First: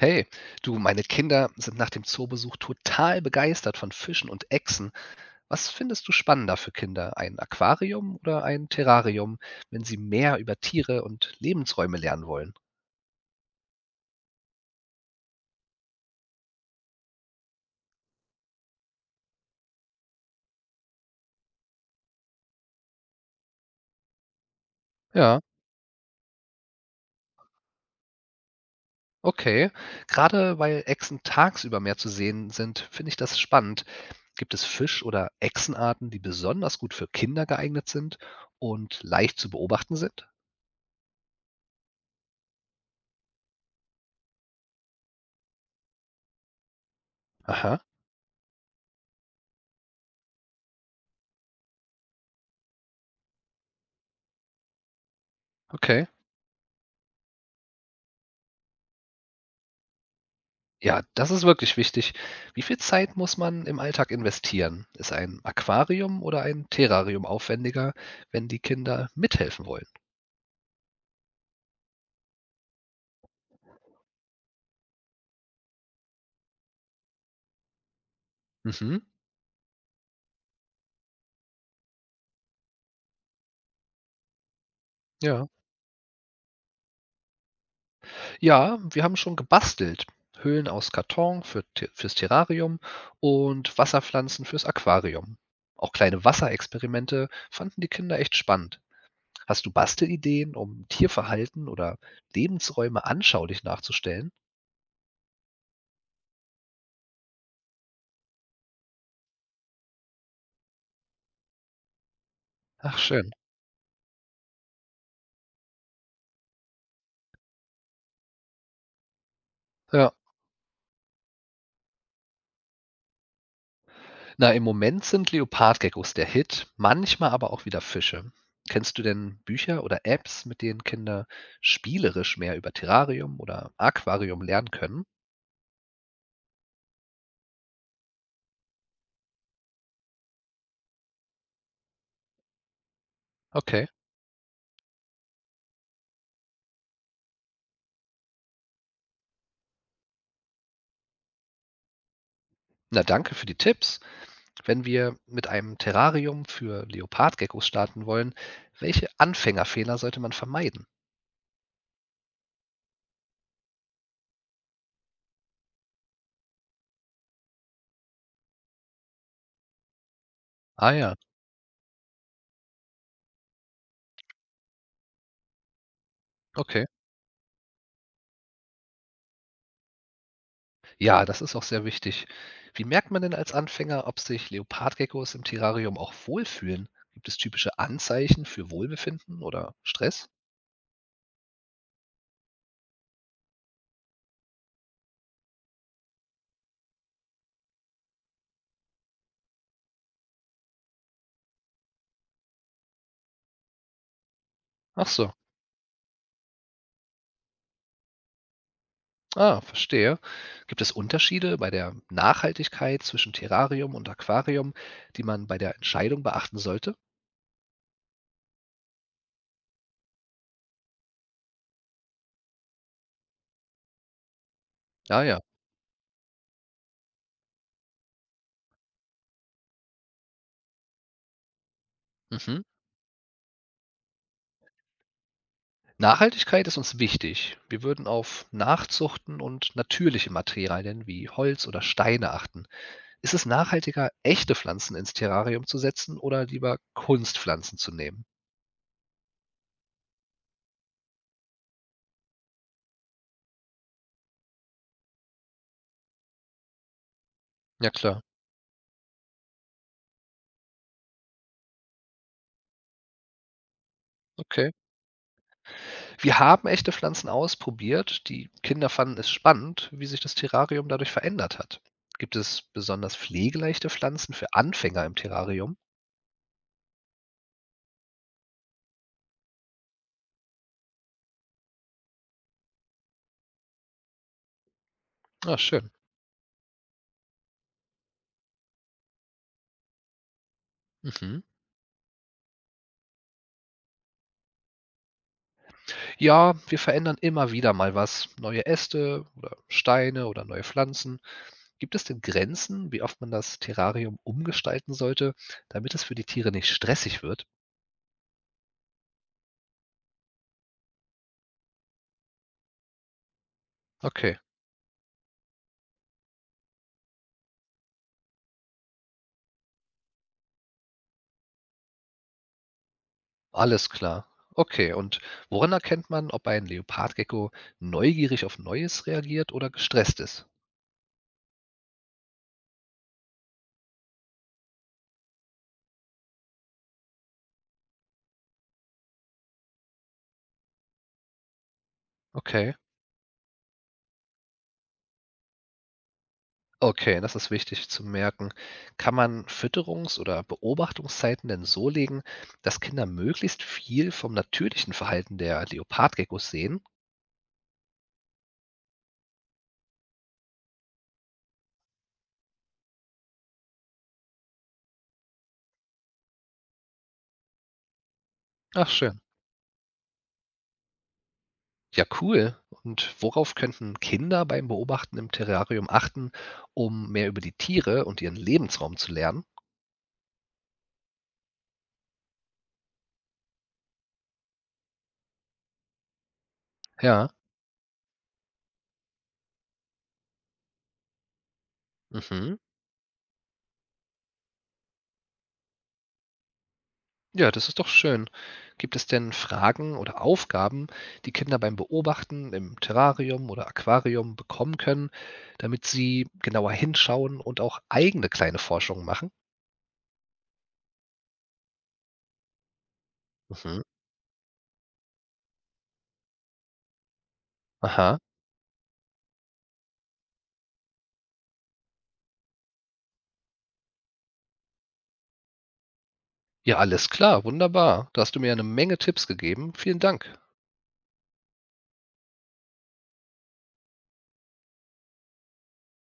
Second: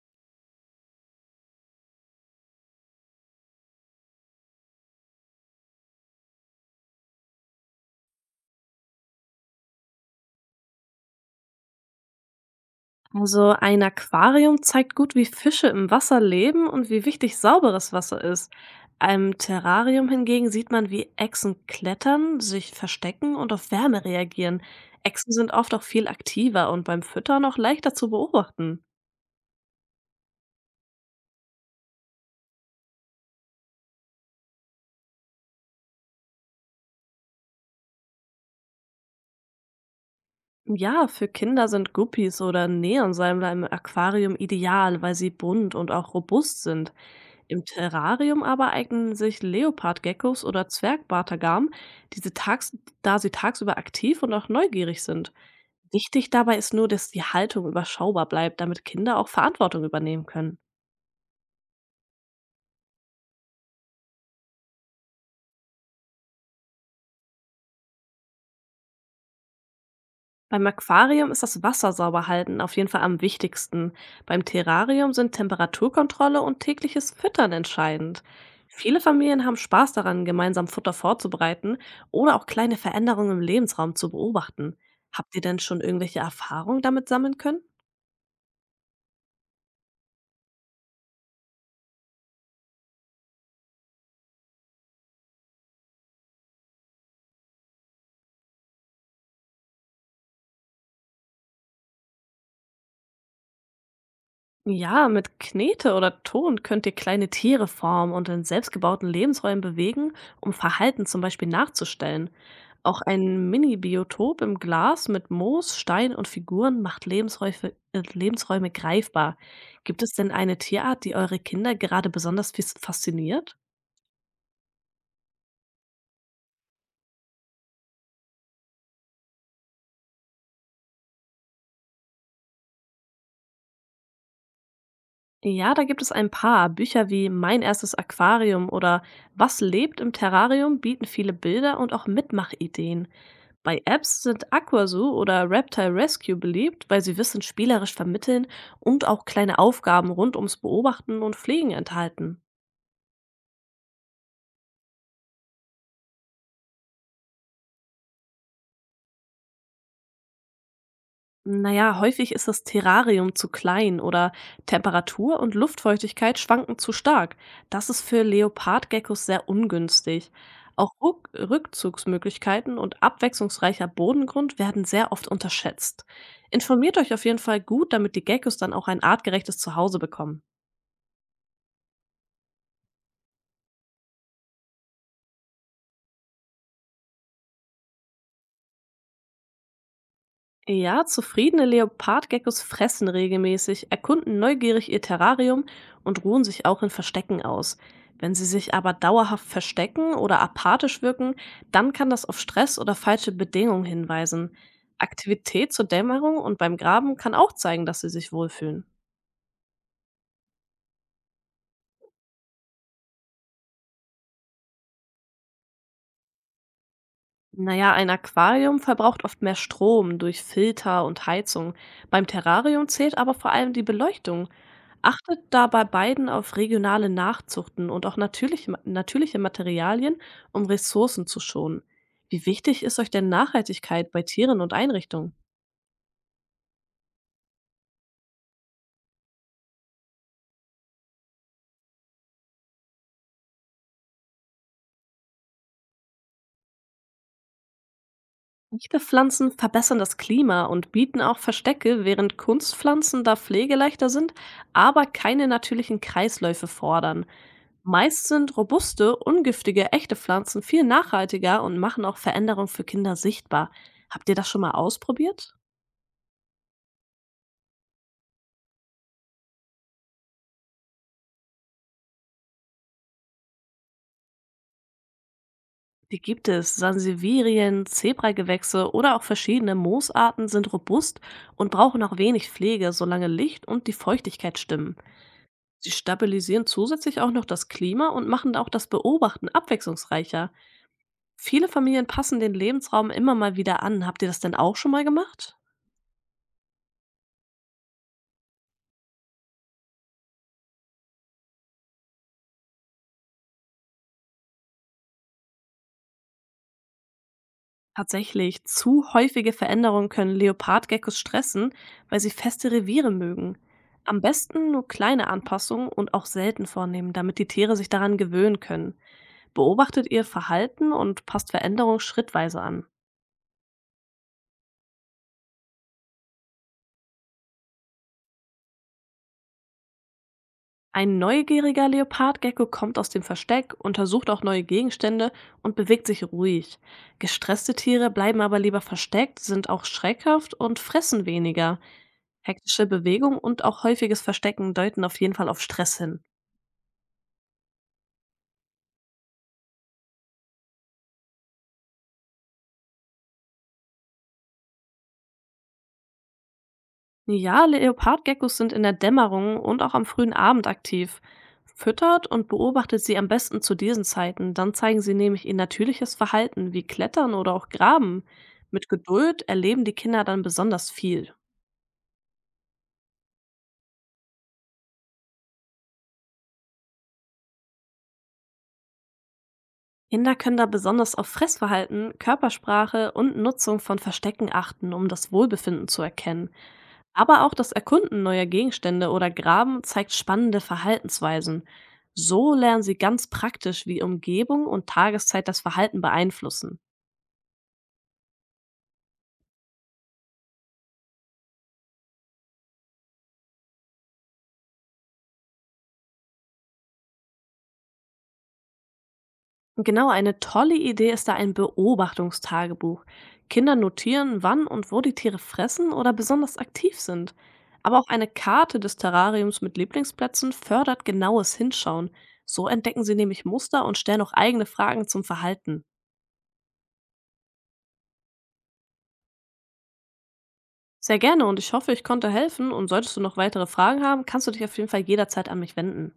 Hey, du, meine Kinder sind nach dem Zoobesuch total begeistert von Fischen und Echsen. Was findest du spannender für Kinder, ein Aquarium oder ein Terrarium, wenn sie mehr über Tiere und Lebensräume lernen wollen? Also ein Aquarium zeigt gut, wie Fische im Wasser leben und wie wichtig sauberes Wasser ist. Im Terrarium hingegen sieht man, wie Echsen klettern, sich verstecken und auf Wärme reagieren. Echsen Ja, sind oft auch viel aktiver und beim Füttern auch leichter zu beobachten. okay. Gerade weil Echsen tagsüber mehr zu sehen sind, finde ich das spannend. Gibt es Fisch- oder Echsenarten, die besonders gut für Kinder geeignet sind und leicht zu beobachten sind? Ja, für Kinder sind Guppies oder Neonsalmler im Aquarium ideal, weil sie bunt und auch robust sind. Im Aha, Terrarium aber eignen sich Leopardgeckos oder Zwergbartagamen, diese tags da sie tagsüber aktiv und auch neugierig sind. okay. Wichtig dabei ist nur, dass die Haltung überschaubar bleibt, damit Kinder auch Verantwortung übernehmen können. Ja, das ist wirklich wichtig. Wie viel Zeit muss man im Alltag investieren? Ist ein Aquarium oder ein Terrarium aufwendiger, wenn die Kinder mithelfen wollen? Beim Aquarium ist das Wasser sauber halten auf jeden Fall am wichtigsten. Beim Terrarium sind Temperaturkontrolle und tägliches Füttern entscheidend. Viele Mhm, Familien haben Spaß daran, gemeinsam Futter vorzubereiten oder auch kleine Veränderungen im Lebensraum zu beobachten. Habt ihr ja. denn schon irgendwelche Erfahrungen damit sammeln können? Ja, wir haben schon gebastelt. Höhlen aus Karton fürs Terrarium und Wasserpflanzen fürs Aquarium. Auch kleine Wasserexperimente fanden die Kinder echt spannend. Hast du Bastelideen, um Tierverhalten oder Lebensräume anschaulich nachzustellen? Ja, mit Knete oder Ton könnt ihr kleine Tiere formen und in selbstgebauten Lebensräumen bewegen, um Verhalten zum Beispiel nachzustellen. Ach, Auch schön. ein Mini-Biotop im Glas mit Moos, Stein und Figuren macht Lebensräume greifbar. Gibt es Ja. denn eine Tierart, die eure Kinder gerade besonders fasziniert? Na, im Moment sind Leopardgeckos der Hit, manchmal aber auch wieder Fische. Kennst du denn Bücher oder Apps, mit denen Kinder spielerisch mehr über Terrarium oder Aquarium lernen können? Ja, da gibt es ein paar. Bücher wie Mein erstes Aquarium oder Was lebt im Terrarium bieten viele Bilder und auch Mitmachideen. Bei Okay. Apps sind Aquazoo oder Reptile Rescue beliebt, weil sie Wissen spielerisch vermitteln und auch kleine Aufgaben rund ums Beobachten und Pflegen enthalten. Na, danke für die Tipps. Wenn wir mit einem Terrarium für Leopardgeckos starten wollen, welche Anfängerfehler sollte man vermeiden? Naja, häufig ist das Terrarium zu klein oder Temperatur und Luftfeuchtigkeit schwanken zu stark. Das ist für Leopardgeckos sehr ungünstig. Auch Ah ja, Ruck Rückzugsmöglichkeiten und abwechslungsreicher Bodengrund werden sehr oft unterschätzt. okay. Informiert euch auf jeden Fall gut, damit die Geckos dann auch ein artgerechtes Zuhause bekommen. Ja, das ist auch sehr wichtig. Wie merkt man denn als Anfänger, ob sich Leopardgeckos im Terrarium auch wohlfühlen? Gibt es typische Anzeichen für Wohlbefinden oder Stress? Ja, zufriedene Leopardgeckos fressen regelmäßig, erkunden neugierig ihr Terrarium und ruhen sich auch in Verstecken aus. Wenn sie sich aber dauerhaft verstecken oder apathisch wirken, dann kann das auf Stress oder falsche Bedingungen hinweisen. Ach so. Aktivität zur Dämmerung und beim Graben kann auch zeigen, dass sie sich wohlfühlen. Ah, verstehe. Gibt es Unterschiede bei der Nachhaltigkeit zwischen Terrarium und Aquarium, die man bei der Entscheidung beachten sollte? Naja, ein Aquarium verbraucht oft mehr Strom durch Filter und Heizung. Beim Terrarium zählt aber vor allem die Beleuchtung. Ah Achtet ja. da bei beiden auf regionale Nachzuchten und auch natürliche Materialien, um Ressourcen zu schonen. Wie Mhm. wichtig ist euch denn Nachhaltigkeit bei Tieren und Einrichtungen? Nachhaltigkeit ist uns wichtig. Wir würden auf Nachzuchten und natürliche Materialien wie Holz oder Steine achten. Ist es nachhaltiger, echte Pflanzen ins Terrarium zu setzen oder lieber Kunstpflanzen zu nehmen? Echte Pflanzen verbessern das Klima und bieten auch Verstecke, während Kunstpflanzen da pflegeleichter sind, aber keine natürlichen Kreisläufe fordern. Ja klar. Meist sind robuste, ungiftige, echte Pflanzen viel nachhaltiger und machen auch Veränderungen für Kinder sichtbar. Habt ihr das schon Okay. mal ausprobiert? Wir haben echte Pflanzen ausprobiert. Die Kinder fanden es spannend, wie sich das Terrarium dadurch verändert hat. Gibt es besonders pflegeleichte Pflanzen für Anfänger im Terrarium? Die gibt es. Sansevierien, Zebragewächse oder auch verschiedene Moosarten sind robust und brauchen auch wenig Pflege, solange Licht und die Feuchtigkeit stimmen. Ah, Sie schön. stabilisieren zusätzlich auch noch das Klima und machen auch das Beobachten abwechslungsreicher. Mhm. Viele Familien passen den Lebensraum immer mal wieder an. Habt ihr das denn auch schon mal gemacht? Ja, wir verändern immer wieder mal was. Neue Äste oder Steine oder neue Pflanzen. Gibt es denn Grenzen, wie oft man das Terrarium umgestalten sollte, damit es für die Tiere nicht stressig wird? Tatsächlich, zu häufige Veränderungen können Leopardgeckos stressen, weil sie feste Reviere mögen. Am Okay. besten nur kleine Anpassungen und auch selten vornehmen, damit die Tiere sich daran gewöhnen können. Beobachtet ihr Verhalten und passt Veränderungen schrittweise an. Alles klar. Okay, und woran erkennt man, ob ein Leopardgecko neugierig auf Neues reagiert oder gestresst ist? Ein neugieriger Leopardgecko kommt aus dem Versteck, untersucht auch neue Gegenstände und bewegt sich ruhig. Gestresste Tiere bleiben aber lieber versteckt, sind auch schreckhaft und fressen weniger. Okay. Hektische Bewegung und auch häufiges Verstecken deuten auf jeden Fall auf Stress hin. Okay, das ist wichtig zu merken. Kann man Fütterungs- oder Beobachtungszeiten denn so legen, dass Kinder möglichst viel vom natürlichen Verhalten der Leopardgeckos sehen? Ja, Leopardgeckos sind in der Dämmerung und auch am frühen Abend aktiv. Füttert und beobachtet sie am besten zu diesen Zeiten, dann zeigen sie nämlich ihr natürliches Verhalten wie Klettern oder auch Graben. Mit Ach schön. Geduld erleben die Kinder dann besonders viel. Ja, cool. Und worauf könnten Kinder beim Beobachten im Terrarium achten, um mehr über die Tiere und ihren Lebensraum zu lernen? Kinder können da besonders auf Fressverhalten, Körpersprache und Nutzung von Verstecken achten, um das Wohlbefinden zu erkennen. Ja. Aber auch das Erkunden neuer Gegenstände oder Graben zeigt spannende Verhaltensweisen. So Mhm. lernen sie ganz praktisch, wie Umgebung und Tageszeit das Verhalten beeinflussen. Ja, das ist doch schön. Gibt es denn Fragen oder Aufgaben, die Kinder beim Beobachten im Terrarium oder Aquarium bekommen können, damit sie genauer hinschauen und auch eigene kleine Forschungen machen? Genau, eine tolle Idee ist da ein Beobachtungstagebuch. Kinder Mhm. notieren, wann und wo die Tiere fressen oder besonders aktiv sind. Aber auch Aha. eine Karte des Terrariums mit Lieblingsplätzen fördert genaues Hinschauen. So entdecken sie nämlich Muster und stellen auch eigene Fragen zum Verhalten. Ja, alles klar, wunderbar. Da hast du mir eine Menge Tipps gegeben. Vielen Dank. Sehr gerne, und ich hoffe, ich konnte helfen, und solltest du noch weitere Fragen haben, kannst du dich auf jeden Fall jederzeit an mich wenden.